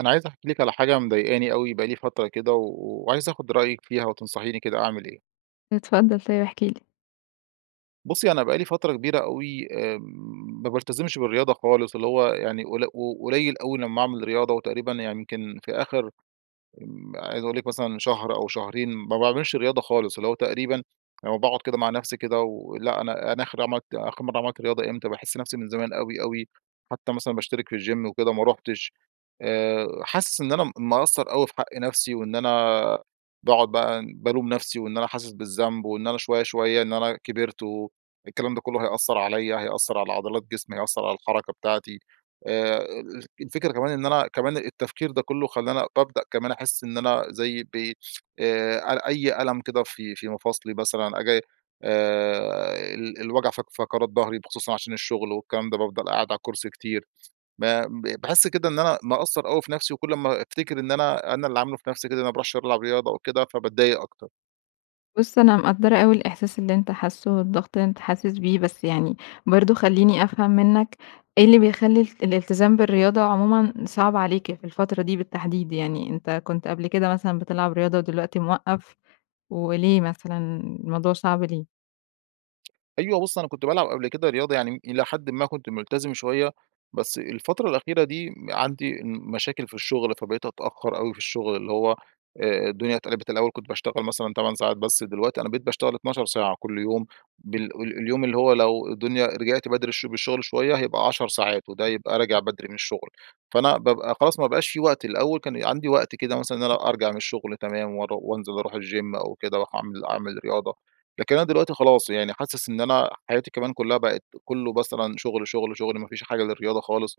أنا عايز أحكي لِك على حاجة مضايقاني أوي بقى لي فترة كده، و وعايز آخد رأيك فيها وتنصحيني كده أعمل إيه. اتفضل طيب احكِ لي. بُصّي، أنا بقى لي فترة كبيرة أوي آآ، ما بالتزمش بالرياضة خالص، اللي هو يعني قل قليل أوي لمّا أعمل رياضة، وتقريبًا يعني يمكن في آخر آمم، عايز أقول لِك مثلًا شهر أو شهرين ما باعملش رياضة خالص، اللي هو تقريبًا لمّا باقعد كده مع نَفسي كده ولأ أنا أنا آخر عملت آخر مَرّة عملت رياضة إمتى؟ باحس نَفسي من زمان أوي أوي، حتّى مثلًا باشترك في الGym وكده ما رُحتش، آآ، حاسس إن أنا م مقصّر أوي في حق نَفسي، وإن أنا باقعد بقى بالوم نَفسي وإن أنا حاسس بالذنب، وإن أنا شوية شوية إن أنا كبرت والكلام ده كلّه هيأثر عليَّ، هيأثر على عضلات جسمي، هيأثر على الحركة بتاعتي، آآ، ال الفكرة كمان إن أنا كمان التفكير ده كلّه خلاني بابدأ كمان أحس إن أنا زي [unintelligible] آآ، أ أي ألم كده في في مفاصلي مثلًا آجي، آآ، ال الوجع فق فقرات ضهري بخصوصًا عشان الشغل والكلام ده، بافضل قاعد على الكرسي كتير، ب ب باحس كده إن أنا مقصّر أوي في نَفسي، وكُلّ أما أفتكر إن أنا أنا اللي عامله في نَفسي كده، أنا ما باروحش ألعب رياضة وكده، فباتضايق أكتر. بُص أنا مقدّرة أوي الإحساس اللي أنتَ حاسُّه، والضغط اللي أنت حاسس بيه، بس يعني برضو خلِّيني أفهم منك، إيه اللي بيخلِّي ال الالتزام بالرِّياضة عُمومًا صعب عليك في الفترة دي بالتَّحديد؟ يعني أنتَ كُنت قبل كده مثلًا بتلعب رياضة ودلوقتي مِوَقِّّف، وليه مثلًا الموضوع صعب ليه؟ أيوه، بُص أنا كنت بالعب قبل كده رياضة، يعني إلى حدٍ ما كنت مُلتزم شوية، بس الفترة الأخيرة دي م عندي مشاكل في الشُغل، فبقيت أتأخر أوي في الشُغل اللي هو آآ الدنيا اتقلبت، الأول كنت باشتغل مثلًا 8 ساعات، بس دلوقتي أنا بقيت باشتغل 12 ساعة كُلّ يوم، بال ال اليوم اللي هو لو الدنيا رجعت بدري الش بالشغل شوية هيبقى 10 ساعات، وده يبقى راجع بدري من الشُغل، فأنا بابقى خلاص ما بقاش في وقت، الأول كان عندي وقت كده مثلاً إن أنا أرجع من الشغل تمام، وأرو وأنزل أروح الGym أو كده، أروح أعمل أعمل رياضة، لكن أنا دلوقتي خلاص يعني حاسِس إن أنا حياتي كمان كُلّها بقت كُلّه مثلًا شُغل، شُغل، شُغل ما فيش حاجة للرِّياضة خالص،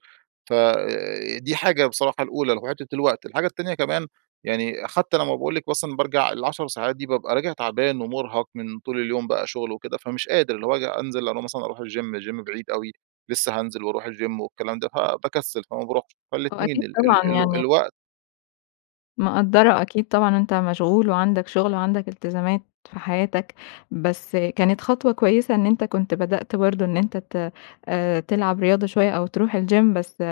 ف آآ دي حاجة بصراحة الأولى اللي هو حِتّة الوقت، الحاجة التانية كمان يعني حتى لما باقول لِك مثلًا بارجع ال10 ساعات دي بابقى راجع تعبان ومرهق من طول اليوم بقى شُغل وكده، فمش قادر، اللي هو آجي أنزل أنا مثلًا أرُوح الGym الGym بعيد أوي، لسه هانزل وأرُوح الGym والكلام ده، ف باكسل، فما بارُوحش آه، أكيد فالاتنين، ال ال طبعًا ال يعني الوقت مِقدّرة أكيد طبعًا أنت مشغول، وعندك شغل وعندك التزامات في حياتك. بس كانت خطوة كويسة إن أنت كنت بدأت برضه إن أنت ت آآ تلعب رياضة شوية، أو تروح الgym، بس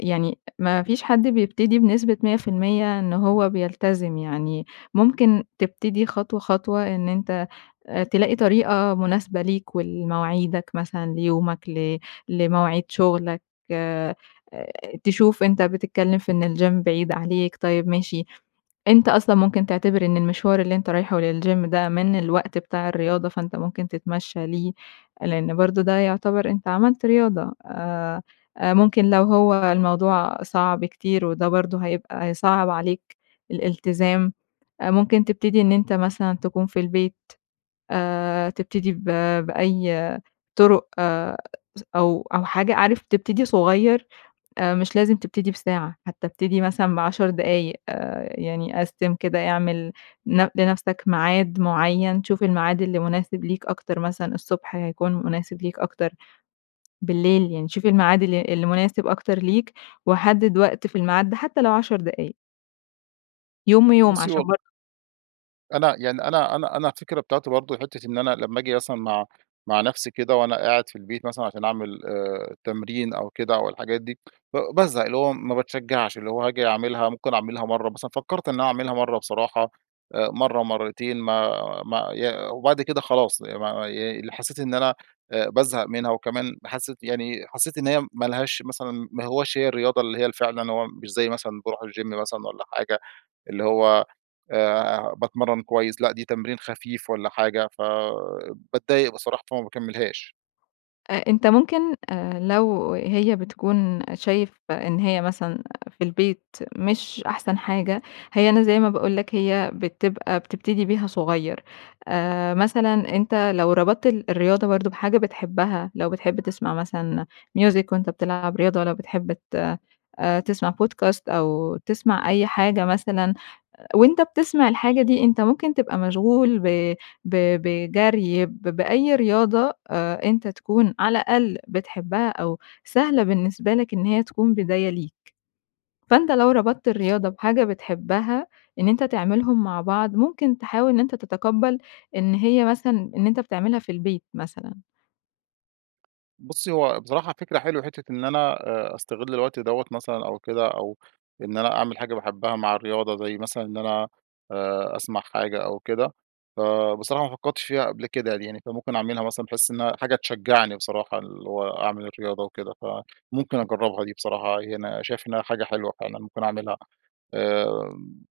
يعني ما فيش حد بيبتدي بنسبة 100% إن هو بيلتزم. يعني ممكن تبتدي خطوة، خطوة إن أنت أ تلاقي طريقة مناسبة ليك، ولمواعيدك مثلًا ليومك، ل لمواعيد شغلك أ تشوف أنت بتتكلّم في إن الgym بعيد عليك طيب ماشي، أنت أصلًا ممكن تعتبر إن المشوار اللي أنت رايحه للgym ده من الوقت بتاع الرياضة. فأنت ممكن تتمشّى ليه. لإن برضه ده يعتبر أنت عملت رياضة. أ أ ممكن لو هو الموضوع صعب كتير وده برضه هيبقى هيصعّب عليك الالتزام. أ ممكن تبتدي إن أنت مثلًا تكون في البيت آآ تبتدي ب بأي طُرُق س أو أو حاجة. عارف تبتدي صغير أ مش لازم تبتدي بساعة. حتّى ابتدي مثلًا ب10 دقايق. آآ يعني قسّم كده اعمل ن لنفسك ميعاد معيّن. شوف الميعاد اللي مناسب ليك أكتر مثلًا الصبح هيكون مناسب ليك أكتر، بالليل. يعني شوف الميعاد ال اللي مناسب أكتر ليك، وحدد وقت في الميعاد ده حتّى لو 10 دقايق. يوم ويوم بُصّي عشان والل بر أنا يعني أنا -أنا أنا الفكرة بتاعتي برضه حتة إن أنا لما آجي مثلًا مع مع نفسي كده وأنا قاعد في البيت مثلًا عشان أعمل آآ، التمرين أو كده أو الحاجات دي، ب بازهق، اللي هو ما باتشجَّعش. اللي هو هاجي أعملها ممكن أعملها مرة مثلًا، فكرت إن أنا أعملها مرة بصراحة، مرة مرتين، ما ما ي وبعد كده خلاص ما ما ي حسيت إن أنا بازهق منها. وكمان حسِّيت يعني حسِّيت إن هي ما لهاش مثلًا، ما هوّاش هي الرياضة اللي هي فعلًا. هو مش زي مثلًا باروح الGym مثلًا والّا حاجة، اللي هو آآ باتمرن كويس، لا دي تمرين خفيف والّا حاجة. فباتضايق بصراحة، فما باكملهاش. أنتَ ممكن لو هي بتكون شايف إن هي مثلًا في البيت مش أحسن حاجة، هي أنا زي ما باقول لك هي بتبقى بتبتدي بيها صغير. آآ، مثلًا أنتَ لو ربطت ال الرياضة برضه بحاجة بتحبها، لو بتحب تسمَع مثلًا ميوزيك وأنتَ بتلعب رياضة، والّا بتحب ت تسمَع بودكاست أو تسمَع أي حاجة مثلًا، وأنتَ بتسمَع الحاجة دي، أنتَ ممكن تبقى مشغول ب ب بجري ب بأي رياضة آآ، أنتَ تكون على الأقل بتحبها أو سهلة بالنسبة لك، إن هي تكون بداية ليك. فأنتَ لو ربطت بص الرياضة بحاجة بتحبها، إن أنتَ تعملهم مع بعض، ممكن تحاول إن أنتَ تتقبَّل إن هي مثلًا إن أنتَ بتعملها في البيت مثلًا. بُصّي، هو بصراحة فكرة حلوة، حتّة إن أنا أ أستغل الوقت دوّة مثلًا أو كده. أو إن أنا أعمل حاجة باحبها مع الرياضة زي مثلًا إن أنا آآ أسمع حاجة أو كده. فبصراحة ما فكّرتش فيها قبل كده يعني. فممكن أعملها مثلًا بحيث إنّها حاجة تشجّعني بصراحة اللي هو أعمل الرياضة وكده. فممكن أجرّبها دي بصراحة ي أنا شايف إن حاجة حلوة فعلًا ممكن أعملها. آآ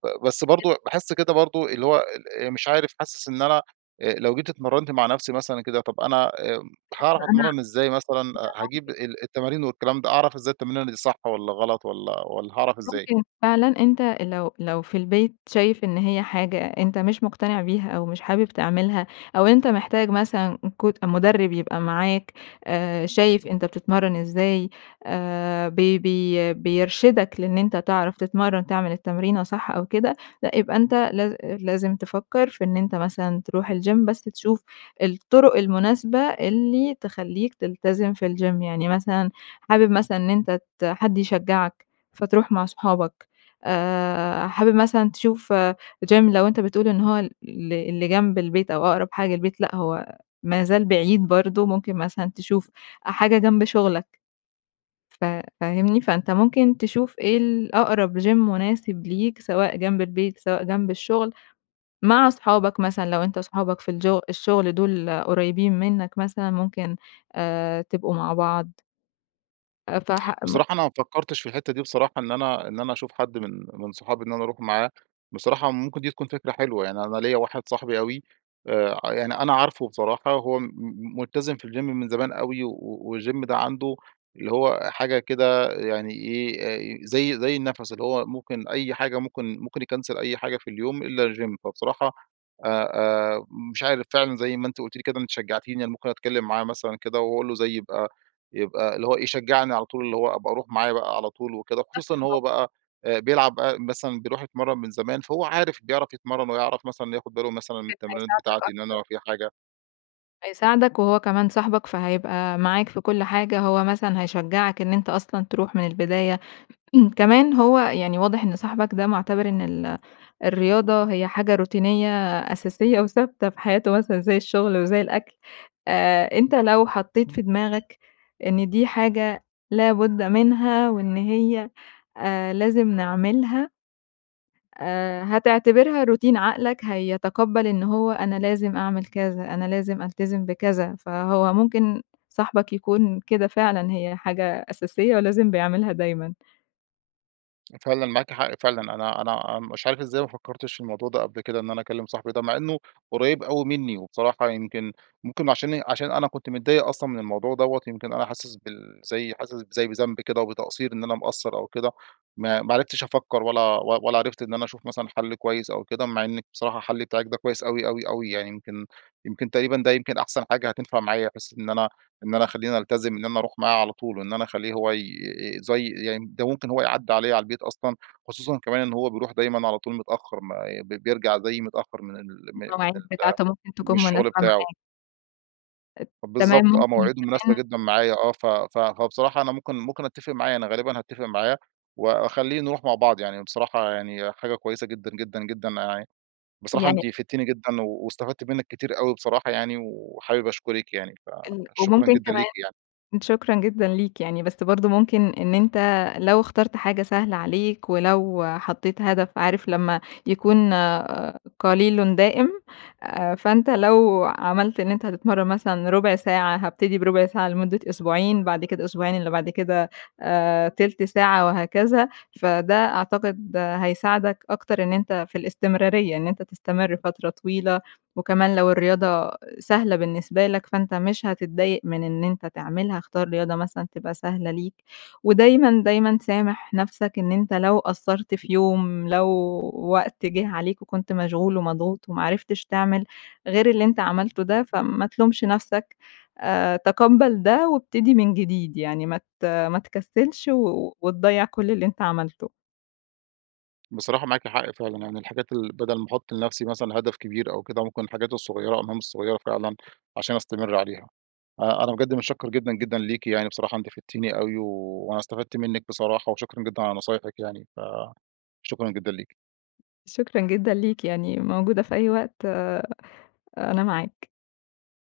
ب بس [unintelligible] برضه باحس كده برضه اللي هو ال أ مش عارف حاسس إن أنا أ لو جيت اتمرّنت مع نفسي مثلًا كده، طب أنا أ بحُكم هاعرف أنا أتمرّن إزاي مثلًا، أ هاجيب [unintelligible] ال التمارين والكلام ده أعرف إزاي التمرينة دي صح والّا غلط والّا والّا هاعرف إزاي؟ ممكن فعلًا أنت أ لو لو في البيت شايف إن هي حاجة أنت مش مُقتنع بيها أو مش حابب تعملها أو أنت محتاج مثلًا كوت مُدرّب يبقى معاك، آآ شايف أنت بتتمرّن إزاي آآ بي بي بيرشدك لإن أنت تعرف تتمرّن تعمل التمرينة صح أو كده، لأ يبقى أنت لاز أ لازم تفكّر في إن أنت مثلًا تروح الgym بس تشوف الطُرُق المناسبة اللي تخلّيك تلتزم في الgym. يعني مثلًا حابب مثلًا إن أنت ت حد يشجّعك فتروح مع صحابك. آآ حابب مثلًا تشوف gym لو أنت بتقول إن هو ال اللي اللي جنب البيت أو أقرب حاجة للبيت لأ، هو ما زال بعيد برضه. ممكن مثلًا تشوف أ حاجة جنب شغلك. ف فاهمني؟ فأنت ممكن تشوف إيه الأقرب gym مناسب ليك سواء جنب البيت، سواء جنب الشغل. مع صحابك مثلًا لو أنت صحابك في الجو الشغل دول قريبين منّك مثلًا ممكن آآ تبقوا مع بعض. آآ، فح م بصراحة، أنا ما فكرتش في الحتة دي بصراحة، إن أنا إن أنا أشوف حد من من صحابي إن أنا أروح معاه، بصراحة ممكن دي تكون فكرة حلوة يعني، أنا ليّا واحد صاحبي أوي آآ، يعني أنا عارفه بصراحة، هو م ملتزم في الGym من زمان أوي، و والGym ده عنده اللي هو حاجة كده يعني إيه، آآ، زي زي النَفَس اللي هو ممكن أي حاجة ممكن ممكن يكنسل أي حاجة في اليوم إلا الGym، فبصراحة آآ، آآ، مش عارف فعلًا زي ما أنتِ قلتِ لي كده، أنتِ شجعتيني، أنا ممكن أتكلم معاه مثلًا كده وأقول له زي يبقى يبقى اللي هو إيه يشجعني على طول، اللي هو أبقى أروح معاه بقى على طول وكده، خصوصًا إن هو [unintelligible] بقى آآ، بيلعب مثلًا بيروح يتمرن من زمان، فهو عارف بيعرف يتمرن ويعرف مثلًا ياخد باله مثلًا من كان التمرينات هيساعدك بتاعتي إن أنا أكتر. لو في حاجة. هيساعدك، وهو كمان صاحبك فهيبقى معاك في كُلّ حاجة، هو مثلًا هيشجعك إن أنت أصلًا تروح من البداية، كمان هو يعني واضح إن صاحبك ده مُعتبر إن ال الرياضة هي حاجة روتينية أساسية وثابتة في حياته مثلًا زي الشغل وزي الأكْل، آآ، أنت لو حطيت في دماغك إن دي حاجة لابد منها وإن هي آآ، لازم نعملها آآ، هتعتبرها روتين، عقلك هيتقبل إن هو أنا لازم أعمل كذا، أنا لازم ألتزم بكذا، فهو ممكن صاحبك يكون كده فعلًا، هي حاجة أساسية ولازم بيعملها دايمًا. فعلًا معاكِ حق، فعلًا. أنا أنا مش عارف إزاي ما فكرتش في الموضوع ده قبل كده، إن أنا أكلم صاحبي ده، مع إنه قريب أوي مني. وبصراحة يمكن ممكن عشاني عشان أنا كنت متضايق أصلًا من الموضوع دوّة، يمكن أنا حاسس بال زي حاسس زي بذنب كده وبتقصّير، إن أنا مقصّر أو كده، ما ما عرفتش أفكر ولا و ولا عرفت إن أنا أشوف مثلًا حل كويس أو كده. مع إنِك بصراحة، الحل بتاعِك ده كويس أوي أوي أوي. يعني يمكن يمكن تقريبًا ده يمكن أحسن حاجة هتنفع معايا، بحيث إن أنا إن أنا أخليني ألتزم، إن أنا أروح معاه على طول، وإن أنا أخليه هو ي زي [unintelligible] ده ممكن هو يعدّي عليّا على البيت أصلًا. خصوصًا كمان إن هو بيروح دايمًا على طول متأخر، ما بي بيرجع زيي متأخر من ال من ال المواعيد بتاعته ممكن من تكون مناسبة الشغل بتاعه. معاك. ات تمام بالضبط، آه، ممكن مواعيده مناسبة كمان جدًا معايا. آه، ف ف هو بصراحة أنا ممكن ممكن أتّفق معاه. أنا غالبًا هاتّفق معاه وأخليه نروح مع بعض يعني. بصراحة يعني حاجة كويسة جدًا جدًا جدًا. ع بصراحة يعني أنتِ فدتِني جدًا واستفدت منِك كتير أوي بصراحة، يعني، وحابب أشكرِك يعني. إن فشكرًا وممكن جدًا ليكِ كمان يعني. شكرًا جدًا ليك يعني، بس برضو ممكن إن أنتَ لو اخترت حاجة سهلة عليك، ولو حطيت هدف عارف لما يكون قليلٌ دائم؟ فأنتَ لو عملت إن أنتَ هتتمرّن مثلًا ربع ساعة، هابتدي بربع ساعة لمدة أسبوعين، بعد كده الأسبوعين اللي بعد كده آآ، تِلت ساعة وهكذا. فده أعتقد هيساعدك أكتر إن أنتَ في الاستمرارية، إن أنتَ تستمر فترة طويلة. وكمان لو الرياضة سهلة بالنسبة لك، فأنتَ مش هتتضايَق من إن أنتَ تعملها. اختار رياضة مثلًا تبقى سهلة ليك. ودايمًا، دايمًا سامح نفسك. إن أنتَ لو قصّرت في يوم، لو وقت جه عليك وكنت مشغول ومضغوط، وما عرفتش تعمل غير اللي أنتَ عملته ده، فما تلومش نفسك. آآ، تقبّل ده وابتدي من جديد. يعني ما ت ما تكسلش، وتضيّع كل اللي أنتَ عملته. بصراحة، معاكِ حق فعلًا. يعني الحاجات ال بدل ما أحُط لنفسي مثلًا هدف كبير أو كده، ممكن الحاجات الصغيرة، المهام الصغيرة فعلًا، عشان أستمِر عليها.أ أنا بجد مُتشكر جدًا جدًا ليكِ يعني، بصراحة أنتِ فدتِني أوي، وأنا استفدت منِك بصراحة. وشكرًا جدًا على نصايحِك يعني، فشكرًا جدًا ليكِ. شكرًا جدًا ليك، يعني موجودة في أي وقت آآ، أنا معاك.